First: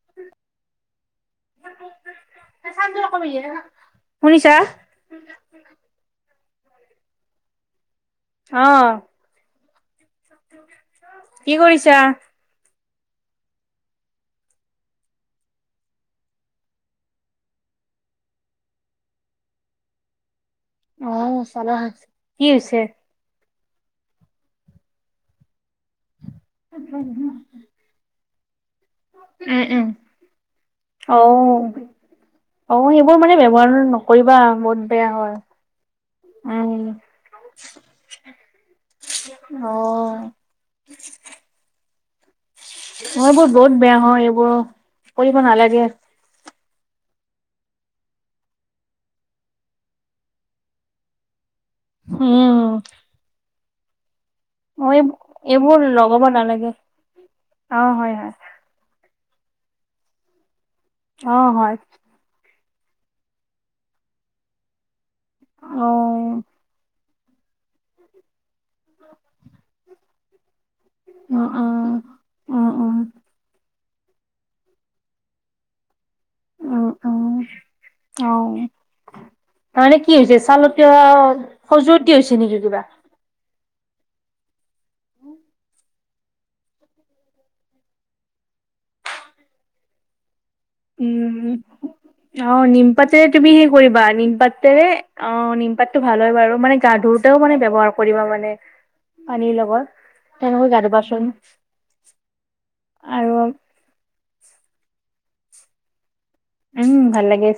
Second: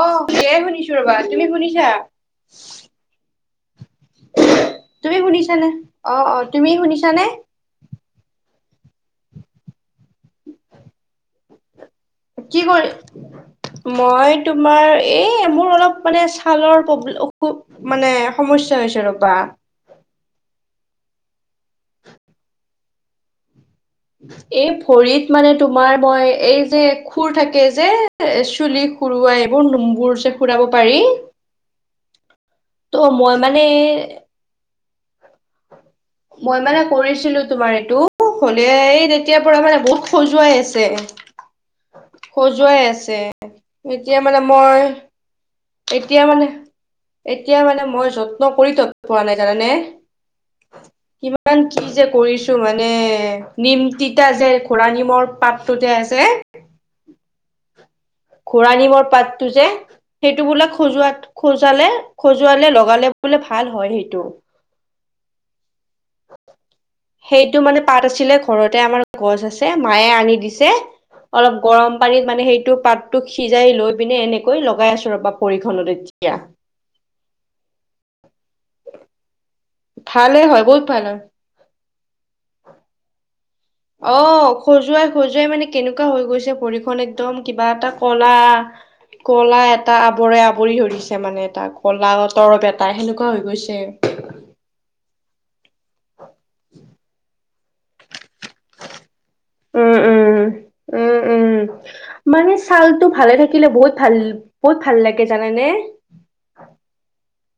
অ তেই শুনিছো ৰবা, তুমি শুনিছা? ্ [unintelligible] শুনিছা? তুমি শুনিছানে? অ অ তুমি শুনিছানে? অ। কি কৰিছা? কি কৰি মই তোমাৰ এই মোৰ অলপ মানে ছালৰ প্ৰব অসু মানে সমস্যা হৈছে ৰ'বা। অঁহ [inaudible] কি হৈছে? এই ভৰিত মানে তোমাৰ মই এই যে খুৰ থাকে যে চুলি সৰুৱাই উম, এইবোৰ উম। নোমবোৰ যে সুৰাব পাৰি। অ' অ ত' সেইবোৰ মই মানে ব্যৱহাৰ নকৰিবা বহুত বেয়া হয়। মই মানে অ' কৰিছিলো তোমাৰ এইটো। হলে এই তেতিয়া পৰা মানে বহুত অ' খজুৱাই আছে। খজুৱাই আছে, এইবোৰ বহুত বেয়া এতিয়া হয় মানে এইবোৰ মই কৰিব নালাগে। উম, এ তিয়া মানে এতিয়া মানে মই যত্ন কৰি তত পোৱা নাই জানানে? কিমান কি যে কৰিছো মানে নিম তিতা যে ঘোৰা অ এই নিমৰ পাতটো এইবোৰ যে আছে লগাব নালাগে অ হয় হয়। ঘোঁৰা নিমৰ পাতটো যে, সেইটো বোলে খজোৱাত অ' হয়। খজালে খজুৱালে লগালে বোলে ভাল হয় সেইটো। অ। সেইটো মানে পাত আছিলে ঘৰতে আমাৰ গছ আছে মায়ে আনি দিছে, উম, অলপ উম। গৰম পানীত মানে উম, সেইটো উম, পাতটো সিজাই লৈ পিনে এনেকৈ লগাই আছো ৰবা পৰিখনত এতিয়া। উম উম হয়। তাৰমানে কি হৈছে ভালে হয় চালত বহুত ভাল কিবা হয় খজুৱতি হৈছে নেকি কিবা? অ খজুৱাই - খজুৱাই মানে কেনেকুৱা হৈ গৈছে ভৰিখন একদম কিবা এটা কলা কলা এটা আৱৰে আৱৰি ধৰিছে মানে উম। এটা কলা তৰৱ এটা সেনেকুৱা হৈ গৈছে। আ নিম পাত তেৰে অ নিমপাতটো ভাল হয় বাৰু মানে গা ধুওতেও মানে ব্যৱহাৰ কৰিবা মানে পানীৰ উম লগত, উম তেনেকৈ গা উম ধোবাচোন। [unintelligible] মানে ছালটো ভালে থাকিল তে বহুত ভাল বহুত ভাল লাগে জানানে? উম ভাল লাগে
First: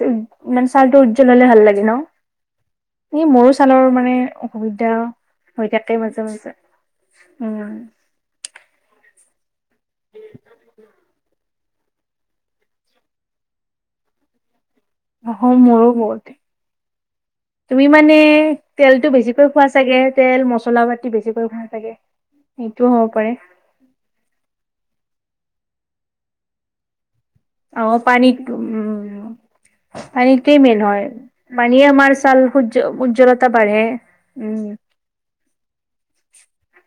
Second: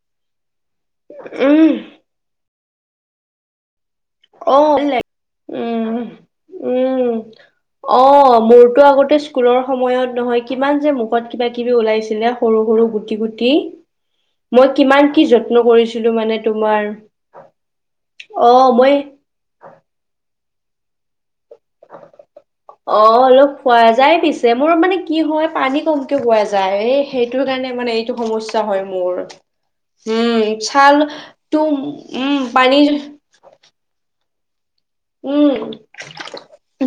মানে চালটো উজ্জ্বল হলে ভাল উম লাগে ন? এ মোৰো ছালৰ মানে অ ভাল অসুবিধা লাগে। হয় থাকে উম মাজা - মাজা উম উম। অ, মোৰতো আগতে স্কুলৰ সময়ত নহয় কিমান যে মুখত কিবা কিবি ওলাইছিলে সৰু - সৰু গুটি - গুটি। মই কিমান কি অ যত্ন মোৰো কৰিছিলো বহুত মানে তোমাৰ, অ মই তো খোৱা চাগে তেল, মছলা পাতি বেছিকৈ ভাল অ অলপ খোৱা যায় পিছে মোৰ মানে কি হয় পানী কমকে বোৱা যায় এই সেইটোৰ কাৰণে মানে এইটো সমস্যা হয় মোৰ। পানী উম, টোৱে মেইন হয়, ছালটো পানীয়ে আমাৰ উম, ছাল পানী সৰ উজ্জ্বলতা বাঢ়ে। উম, উম,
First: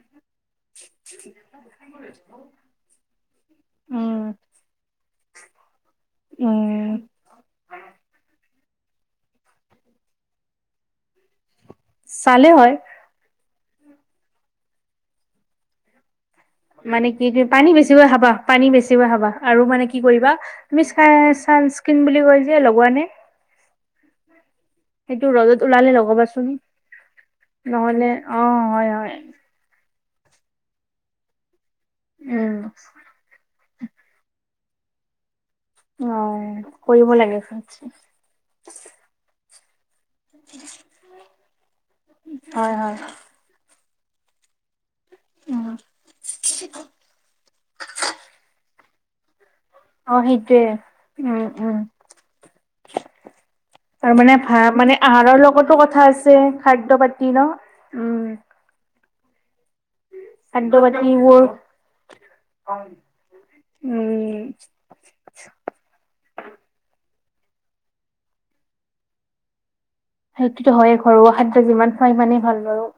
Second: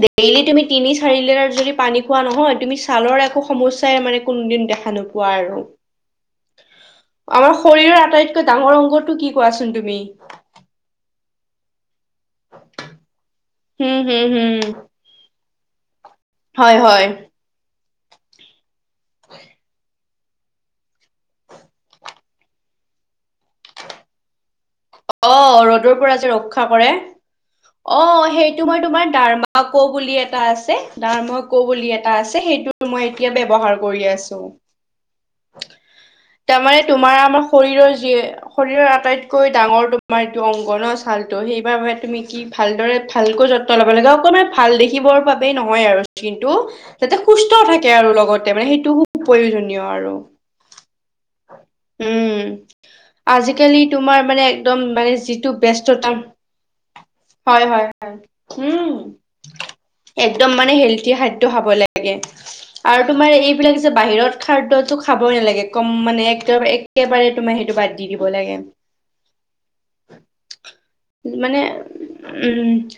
ডেইলি তুমি তিনি চাৰি লিটাৰ যদি পানী খোৱা নহয় তুমি ছালৰ একো সমস্যাই উম মানে কোনো দিন দেখা নোপোৱা আৰু। উম আমাৰ শৰীৰৰ আটাইতকৈ ডাঙৰ অংগটো কি কোৱাচোন তুমি? চালে হয়। হুম-হুম-হুম। হয়। মানে কি-কি পানী বেছিকৈ খাবা-পানী বেছিকৈ খাবা আৰু মানে কি কৰিবা তুমি চানস্কিন বুলি কৈ যে লগোৱা নে? সেইটো অ', ৰদত ৰ'দৰ ওলালে পৰা যে লগবাচোন ৰক্ষা কৰে। নহলে অ, হয়-হয়। আক বুলি এটা আছে দাম হক ক বুলি এটা আছে উম সেইটো মই এতিয়া ব্যৱহাৰ কৰি আছো। অ তাৰমানে কৰিব তোমাৰ লাগে আমাৰ শৰীৰৰ যিয়ে শৰীৰৰ আটাইতকৈ ডাঙৰ তোমাৰ এইটো অংগনৰ ছালটো সেইবাবে তুমি কি হয় হয় ভালদৰে ভালকৈ যত ল'ব লাগে অকণমান ভাল দেখিবৰ বাবেই উম নহয় আৰু কিন্তু যাতে সুস্থ থাকে আৰু লগতে মানে সেইটো প্ৰয়োজনীয় আৰু। অ সেইটোৱে উম-উম। উম, আজিকালি আৰু তোমাৰ মানে ভা একদম মানে আহাৰৰ যিটো লগতো কথা বেস্ততা আছে খাদ্য পাতি ন উম হয়-হয়-হয়। উম, একদম খাদ্য মানে হেলথি পাতিবোৰ খাদ্য খাব লাগে। আৰু তোমাৰ এইবিলাক যে উম বাহিৰত খাদ্য খাব নালাগে কম মানে একদ একেবাৰে তোমাৰ সেইটো বাদ দি দিব লাগে। সেইটো হয়েই ঘৰৱ মানে খাদ্য যিমান খোৱা সিমানেই ভাল উম বাৰু।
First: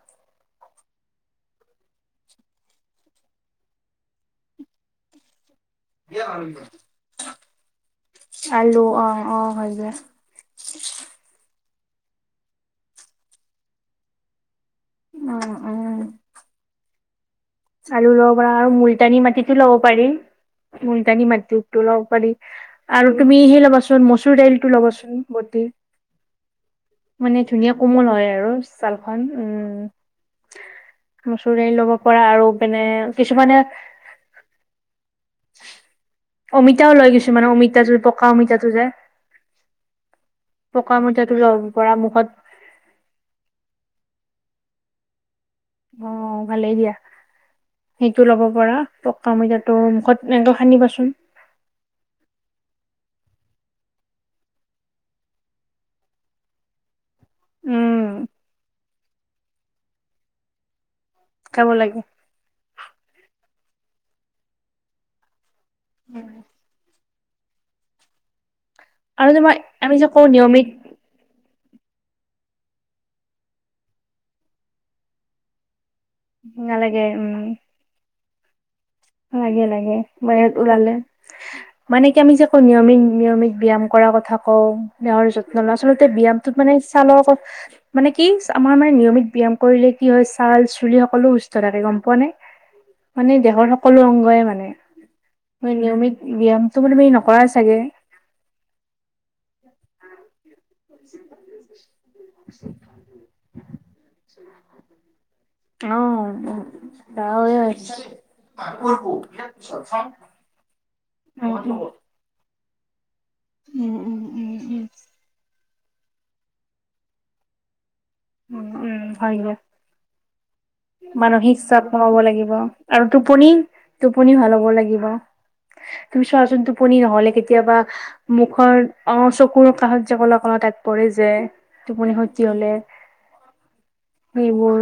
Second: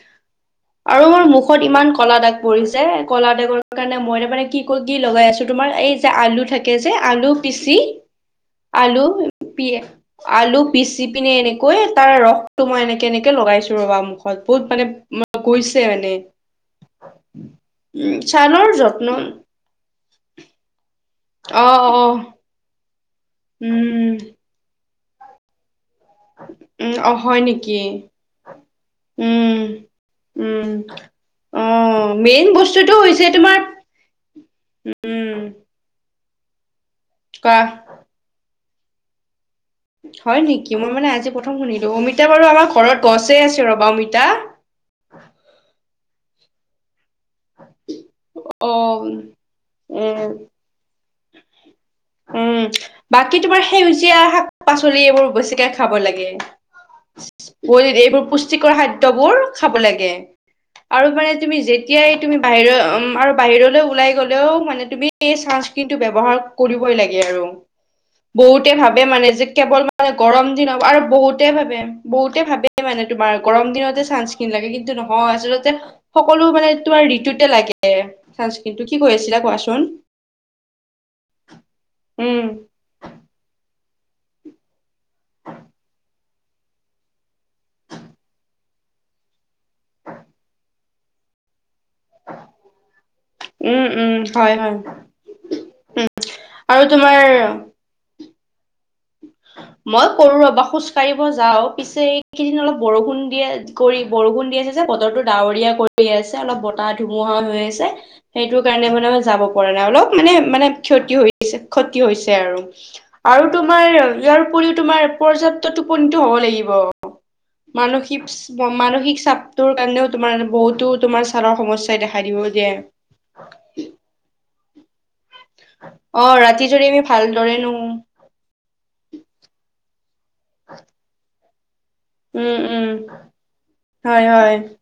আৰু মোৰ মুখত ইমান কলা দাগ পৰিছে কলা দাগৰ কাৰণে মই তাৰ মানে কি ক কি লগাই আছো তোমাৰ এই আলু থাকে যে আলু পিচি আলু অ অ হয় পিয়ে যে আলু পিচি পিনে এনেকৈ তাৰ ৰসটো মই এনেকে এনেকে লগাইছো ৰবা মুখত বহুত মানে মাই উম কৈছে উম মানে। আলু উম লব পাৰ ছালৰ আৰু যত্ন মুলতানী মাটিতো ল'ব পাৰি-মুলতানী অ মাটিতো লব অ পাৰি। আৰু তুমি সেই ল'বাচোন উম মচুৰ দাইলটো ল'বাচোন বতি। উম অ হয় মানে নেকি ধুনীয়া কোমল হয় আৰু ছালখন উম, উম মচৰ অ দাইল লব পৰা মেইন আৰু পাননে বস্তুটো হৈছে তোমাৰ কিছুমানে উম, অমিতাও লৈ গৈছো মানে কোৱা অমিতাটো পকা অমিতাটো যে হয় নেকি মই পকা মানে আজি অমিতাটো ল'ব প্ৰথম শুনিলো পৰা মুখত অমিতা বাৰু আমাৰ ঘৰত গছে আছে ৰবা অমিতা। অ, ভালেই দিয়া। সেইটো ল'ব অ পৰা পকা অমিতাটো মুখত উম এনেকৈ সানিবাচোন। উম, বাকী তোমাৰ সেউজীয়া শাক পাচলি এইবোৰ বেছিকে খাব লাগে। [inaudible] উম এইবোৰ পুষ্টিকৰ খাদ্যবোৰ খাব লাগে আৰু মানে তুমি খাব লাগে যেতিয়াই তুমি বাহিৰ উম, আৰু বাহিৰলৈ ওলাই গলেও মানে তুমি এই চানস্ক্ৰীণটো ব্যৱহাৰ কৰিবই লাগে আৰু বহুতে ভাবে আৰু মানে যে তোমাৰ কেৱল আমি যে মানে কওঁ গৰম দিন নিয়মিত আৰু বহুত বহুতে ভাবে বহুতে ভাবে মানে তোমাৰ গৰম দিনতে চান্স ক্ৰীম লাগে কিন্তু নহয় আচলতে সকলো মানে তোমাৰ নালাগে ঋতুতে উম লাগে ছানস্ক্ৰীটো। কি কৈ আছিলা কোৱাচোন? ম ওলালে মানে কি আমি যে উম কও নিয়মিত ন-য়মিত ব্যায়াম কৰাৰ কথা কও নহৰ যত্ন লোৱা আচলতে ব্যায়ামটোত মানে ছালৰ মানে কি চা আমাৰ মানে নিয়মিত ব্যায়াম কৰিলে কি হয় ছাল চুলি সকলো সুস্থ থাকে গম পোৱানে মানে দেহৰ সক উম কলো উম অংগই হয় মানে হয় নিয়মিত ব্যায়ামটো আৰু মানে তুমি তোমাৰ নকৰা চাগে। মই কৰো ৰবা খোজ কাঢ়িব যাও পিছে এইকেইদিন অলপ বৰষুণ দিয়া কৰি বৰষুণ দি আছে যে বতৰটো ডাৱৰ ৰীয়া অ কৰি আছে অলপ বতাহ ধুমুহা গাঁৱৰে হৈ হয় আছে সেইটো কাৰণে মানে মই যাব পৰা নাই অলপ মানে মানে ক্ষতি উম হৈছে খতি হৈছে আৰু। আৰু তোমাৰ উম উম ইয়াৰ উম উপৰিও উম। তোমাৰ পৰ্যাপ্ত টোপনিটো হ'ব লাগিব। উম উম মানসিকপচ-মানসিক হয়গে চাপটোৰ কাৰণেও তোমাৰ বহুত মানসিক চাপ কমাব লাগিব আৰু টোপুনি- টোপনি ভাল হ'ব লাগিব। তুমি অ ৰাতি চোৱাচোন যদি টোপনি আমি নহ'লে ভালদৰে কেতিয়াবা নুশু মুখৰ অ, চকুৰ কাষত যে কলা- কলা দাগ পৰে যে টোপনি খতি উম হলে উম হয় হয় এইবোৰ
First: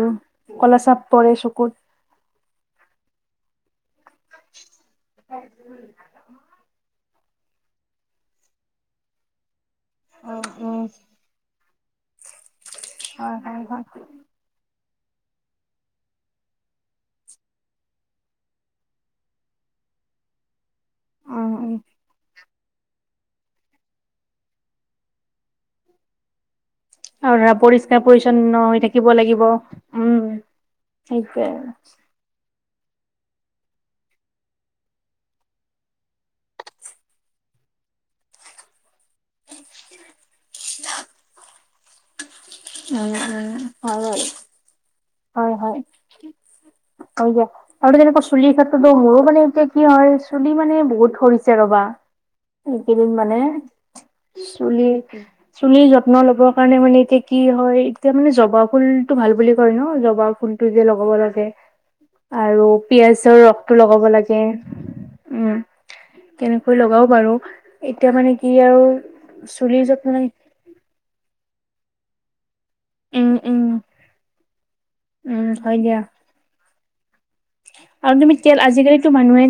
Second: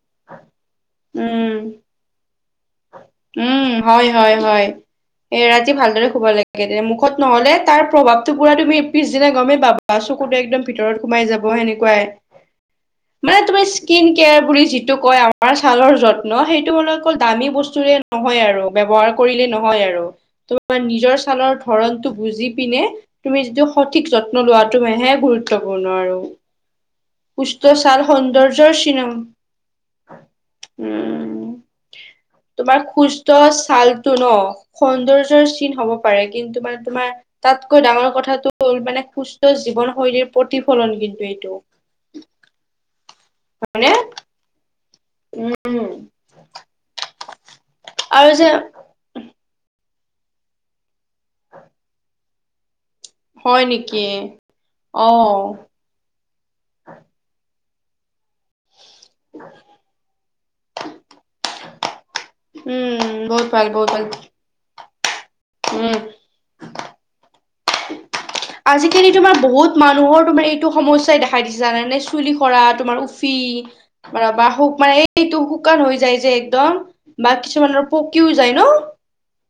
কলা চাপ পৰে উম চকুত। উম, হয় -হয়-হয় এ ৰাতি ভালদৰে শুব লাগ [unintelligible] মুখত নহ'লে তাৰ প্ৰভাৱটো পুৰা তুমি পিছদিনা গমেই পাব বা চকুতো উম একদম উম ভিতৰত সোমাই যাব সেনেকুৱাই। হয় মানে তুমি হয় হয় স্কিন কেয়াৰ বুলি যি টো কয় আমাৰ ছালৰ যত্ন সেইটো মানে অকল দামী বস্তুৰে নহয় আৰু ব্যৱহাৰ কৰিলে নহয় আৰু ত' বা নিজৰ উম ছালৰ উম ধৰণটো বুজি পিনে তুমি যিটো সঠিক যত্ন লোৱাটো মেহে গুৰুত্বপূৰ্ণ আৰু। আৰু ধৰা সুস্থ ছাল পৰিষ্কাৰ পৰিচ্ছন্ন সৌন্দৰ্যৰ হৈ চিন থাকিব উম লাগিব উম, সেইটোয়ে তোমাৰ সুস্থ ছালটো ন' সৌন্দৰ্যৰ চিন হব পাৰে কিন্তু মানে তোমাৰ তাতকৈ ডাঙৰ কথাটো হ'ল মানে সুস্থ জীৱনশৈলীৰ প্ৰতিফলন কিন্তু এইটো। হয়নে [unintelligible] হয়- হয় আৰু হয় দিয়ক আৰু যেনেকুৱা চুলিৰ ক্ষেত্ৰত নহৰু মানে এতিয়া কি হয় চুলি মানে বহুত সৰিছে ৰবা। এইকেইদিন মানে হয় নেকি চুলি অ চুলিৰ যত্ন লব কাৰণে মানে এতিয়া কি হয় এতিয়া মানে জবা ফুল টো ভাল বুলি কয় ন' জবা ফুল টো যে লগাব লাগে আৰু উম পিয়াজৰ বহুত ভাল ৰসটো বহুত লগাব ভাল লাগে। উম, তেনেকৈ লগাও বাৰু এতিয়া মানে কি আৰু আজিকালি তোমাৰ বহুত চুলিৰ যত্ন মানুহৰ তোমাৰ এইটো সমস্যাই দেখাই দিছে জানা নে চুলি সৰা তোমাৰ উম উফি উম ব্ৰা বা শুক মানে এইটো উম শুকান হয় হৈ দিয়া যায় যে একদম বা কিছুমানৰ পকিও যায় ন'? তো মানুহে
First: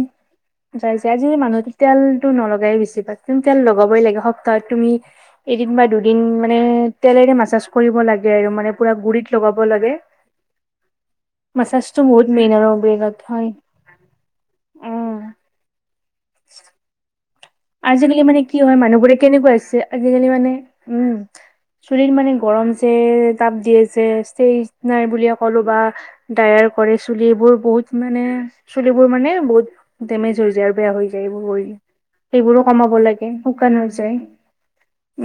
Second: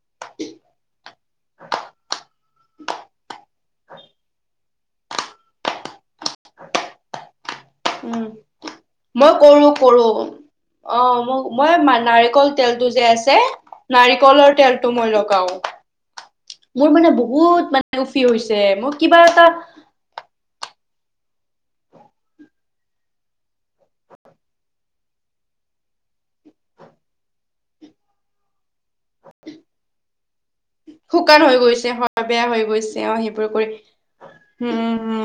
যাই যে আজিকালি মানুহতো তেলতো নলগাই বেছি পায় কিন্তু তেল লগাবই লাগে সপ্তাহত তুমি এদিন বা দুদিন মানে তেলেৰে মাচাছ কৰিব উম লাগে আৰু মানে পুৰা গুৰিত মই লগাব কৰো লাগে। কৰো অ, মোক মই মাছাজটো বহুত মেইন নাৰিকল আৰু তেলটো - যে ব্ৰেইনত আছে হয়। নাৰিকলৰ তেলটো মই উম, লগাওঁ মোৰ মানে বহুত উফি আজিকালি মানে হৈছে কি হয় মোৰ কিবা মানুহবোৰে এটা কেনেকুৱা হৈছে আজিকালি মানে উম, চুলিৰ মানে গৰম যে তাপ দিয়ে যে ষ্টেজ নাৰ বুলিয়ে ক'লো বা ডায়াৰ কৰে চুলি এইবোৰ বহুত মানে চুলিবোৰ মানে বহুত ডেমেজ হৈ যায় আৰু বেয়া হৈ যায় এইবোৰ কৰি। অ, বেয়া হৈ গৈছে অ, সেইবোৰ কৰি। যায়।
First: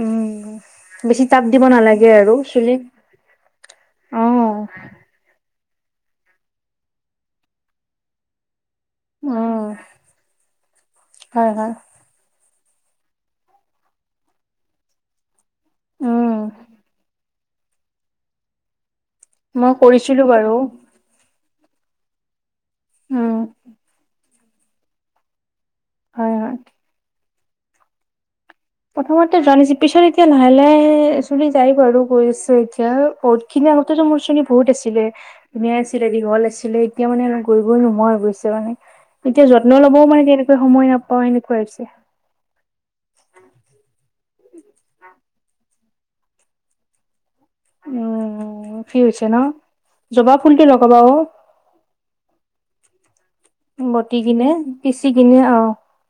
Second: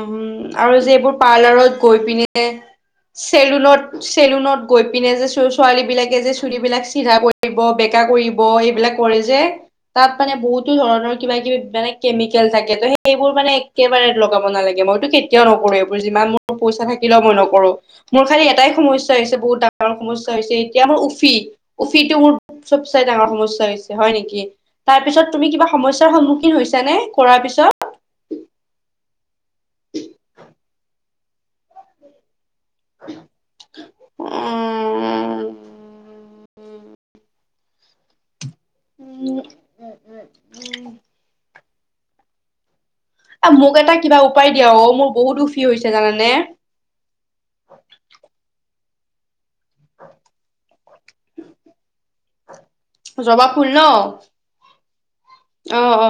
উম আৰু যে এইবোৰ বেছি তাপ দিব পাৰ্লাৰত গৈ নালাগে আৰু পিনে চুলিক চেলুনত- অ চেলুনত গৈ পিনে যে চু ছোৱালী বিলাকে যে চুলি বিলাক চিধা কৰিব, বেকা কৰিব এইবিলাক কৰে যে উম তাত মানে বহুতো ধৰণৰ কিবা- হয় কিবি হয় বেলেগ কেমিকেল থাকে ত' সেইবোৰ মানে একেবাৰে লগাব নালাগে মইতো কে কেতিয়াও নকৰো এইবোৰ যিমান উম মোৰ পইচা থাকিলেও মই নকৰো মোৰ খালি এটাই সমস স্যা হৈছে বহুত মই ডাঙৰ কৰিছিলো সমস্যা হৈছে বাৰু এতিয়া মোৰ উফি-উফিটো মোৰ চবচাই ডাঙৰ উম সমস্যা হৈছে হয় নেকি? তাৰ পিছত তুমি কিবা সমস্যাৰ হয় হয় সন্মুখীন হৈছে নে? কৰাৰ পিছত প্ৰথমতে জানিছ পিছত এতিয়া লাহে লাহে যাই বাৰু গৈ আছো এতিয়া বহুত খিনি আগতেতো মোৰ শ্ৰেণী বহুত আছিলে। ধুনীয়া আছিলে দীঘল আছিলে এতিয়া মানে কৰিবই নোৱাৰো গৈছে মানে এতিয়া যত্ন লবও মানে তেনেকৈ উম, সময় নাপাও এনেকুৱা হৈছে। মোক এটা কিবা উপায় দিয়া অ' মোৰ বহুত সুখী হৈছে জানানে? উম উফি হৈছে ন জবা ফুলটো লগাবা অ'। জবা ফুল ন বতি কিনে পিচি কিনে অহ। অ অ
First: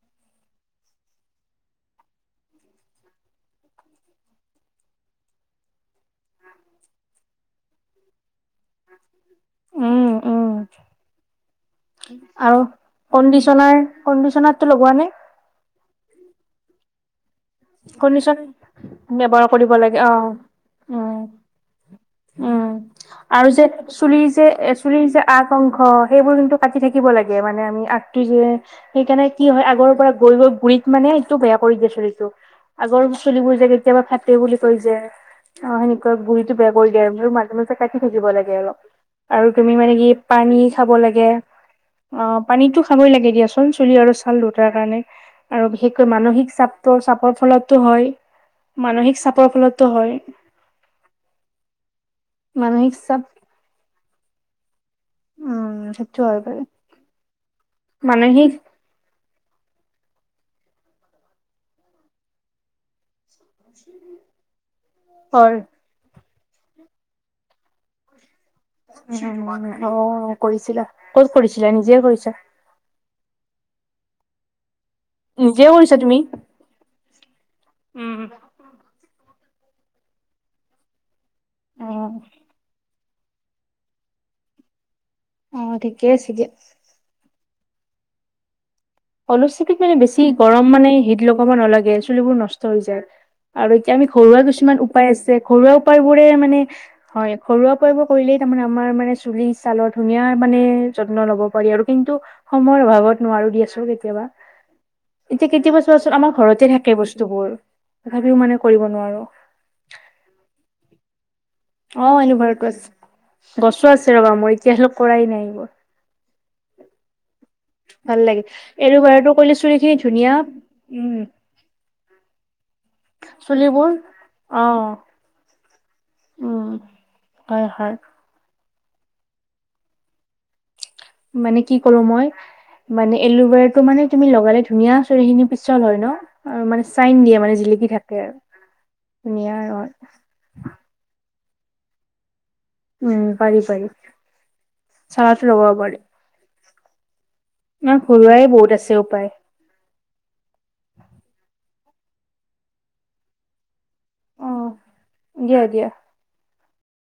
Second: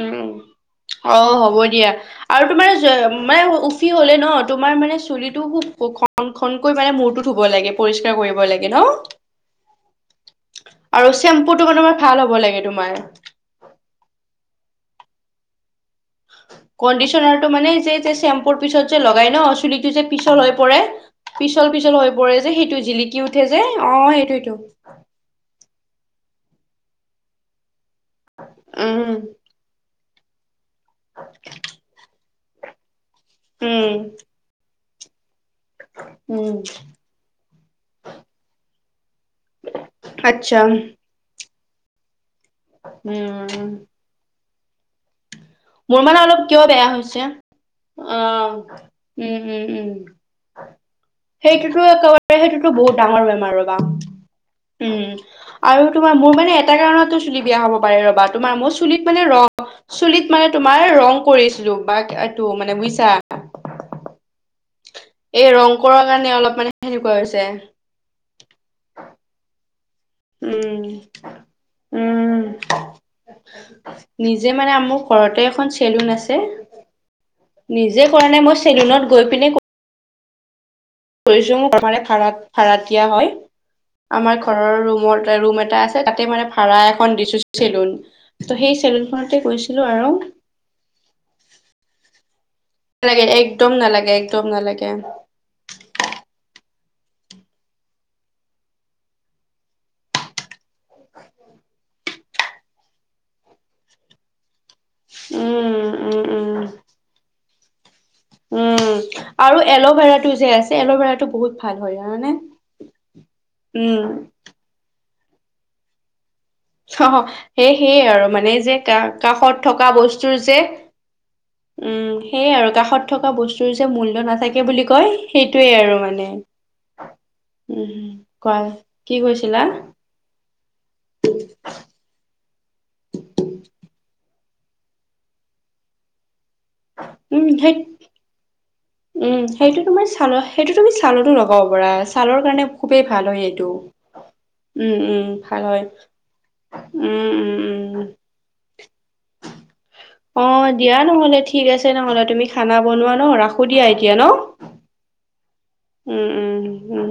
উম অ' হ'ব দিয়া। আৰু তোমাৰ মানে উফি হ'লে ন তোমাৰ মানে চুলিটো খুব ঘ মানে ঘনকৈ মানে মূৰটো ধুব লাগে পৰিষ্কাৰ কৰিব লাগে ন'। উম, আৰু চেম্পুটো মানে তোমাৰ ভাল উম হ'ব লাগে আৰু তোমাৰ কণ্ডিচনাৰ কণ্ডিচনাৰতটো লগোৱা নে? কণ্ডিচনাৰ কণ্ডিচন চেম্পু পিছত যে লগাই ব্যৱহাৰ ন কৰিব চুলিটো লাগে যে অ পিছল হৈ পৰে। উম পিছল, পিছল হৈ পৰে উম যে জিলিকি আৰু উঠে যে অ' চুলিৰ সেইটো যে সেইটো। চুলিৰ যে আগ অংশ সেইবোৰ কিন্তু কাটি থাকিব লাগে মানে আমি আ যে উম সেইকাৰণে কি হয় আগৰ পৰা গৈ গৈ গুৰিত মানে এইটো বেয়া কৰি দিয়ে চুলিটো। আগৰ চুলিবোৰ যে উম কেতিয়াবা ফাটে বুলি কৈ যে অ' সেনেকুৱা গুৰিটো উম বেয়া কৰি দিয়ে ম কাটি থাকিব লাগে অলপ আৰু তুমি মানে কি পানী আচ্ছা খাব লাগে। অ' পানীতো খাবই লাগে দিয়াচোন উম চুলি আৰু চাল দুইতাৰ কাৰণে। আৰু মোৰ বিশেষকৈ মানে অলপ মানসিক কিয় চাপ, বেয়া হৈছে চাপৰ ফলতো হয় অ মানসিক উম চাপৰ উম উম ফলতো হয়। সেইটোতো একেবাৰে সেইটোতো মানসিক বহুত চাপ ডাঙৰ বেমাৰ ৰবা। উম আৰু উম তোমাৰ সেইটো মোৰ হয় মানে বাৰু এটা কাৰণতো চুলি বেয়া হ'ব পাৰে ৰ'বা মানসিক তোমাৰ ম চুলিত মানে ৰং, চুলিত মানে তোমাৰ ৰং কৰিছিলো বাঘ এইটো মানে বুজিছা। [inaudible] এই হয় ৰং কৰাৰ কাৰণে অলপ মানে সেনেকুৱা হৈছে। উ অ' উম কৰিছিলা, ক'ত কৰিছিলা, নিজে কৰিছা। উম নিজে মানে আমু ঘৰতে নিজে এখন কৰিছা চেলোন তুমি আছে। নিজে কৰা নাই মই চেলোনত গৈ পিনে কৰিছো অ ভাড়াত দিয়া হয়। আমাৰ ঘৰৰ ৰুমৰ অ ৰুম এটা আছে ঠিকে তাতে মানে দিয়া ভাড়া এখন দিছো চেলুন। ত' সেই চেলুন হ'লেও চুলিত মানে বেছি গৰম মানে হিট লগাব নালাগে চুলিবোৰ নষ্ট হৈ যায় নালাগে একদম আৰু এতিয়া আমি নালাগে ঘৰুৱা একদম কিছুমান নালাগে উপায় আছে ঘৰুৱা উপায়বোৰে মানে হয়, ঘৰুৱাকে এইবোৰ কৰিলেই তাৰমানে আমাৰ মানে চুলি, চালৰ ধুনীয়া মানে যত্ন ল'ব পাৰি আৰু কিন্তু। সময়ৰ অভাৱত নোৱাৰো দিয়াচোন। কেতিয়াবা এতিয়া, কেতিয়াবা উম উম চোৱাচোন আমাৰ উম ঘৰতে থাকে বস্তুবোৰ। তথাপিও মানে কৰিব উম নোৱাৰো আৰু এল'ভেৰাটো যে আছে এল'ভেৰাতটো বহুত ভাল। হয় অ' জানানে এলুভেৰাটো আছে। গছো উম আছে ৰবা মই এতিয়া হ'লেও কৰাই নাই এইবোৰ। অ' সেয় সেয়ে ভাল আৰু লাগে মানে যে কা এল'ভেৰাটো কৰিলে কাষত চুলি থকা খিনি ধুনীয়া বস্তুৰ যে উম, সেয়ে আৰু কাষত থকা বস্তুৰ যে চুলিবোৰ মূল্য অ নাথাকে বুলি কয়। সেইটোৱে আৰু মানে উম হয় হয় উম কোৱা কি কৈছিলা? মানে কি কলো মই মানে এলোভেৰাটো মানে তুমি লগালে ধুনীয়া চুলি খিনি পিছল হয় ন। আৰু মানে চাইন দিয়ে উম মানে ধেত জিলিকি থাকে আৰু উম, ধুনীয়া সেইটো আৰু তোমাৰ ছালৰ সেইটো তুমি ছালতো লগাব পাৰা ছালৰ কাৰণে। খুবেই উম ভাল হয় পাৰি এইটো। পাৰি উম, উম চালাটো ভাল লগাব হয় উম, উম। অ' উম। ঘৰুৱাই বহুত আছে উপায়। অ' দিয়া নহ'লে ঠিক আছে নহ'লে তুমি খানা বনোৱা ন ৰাখো দিয়া এতিয়া ন। দিয়া-দিয়া। উম। উম, উম।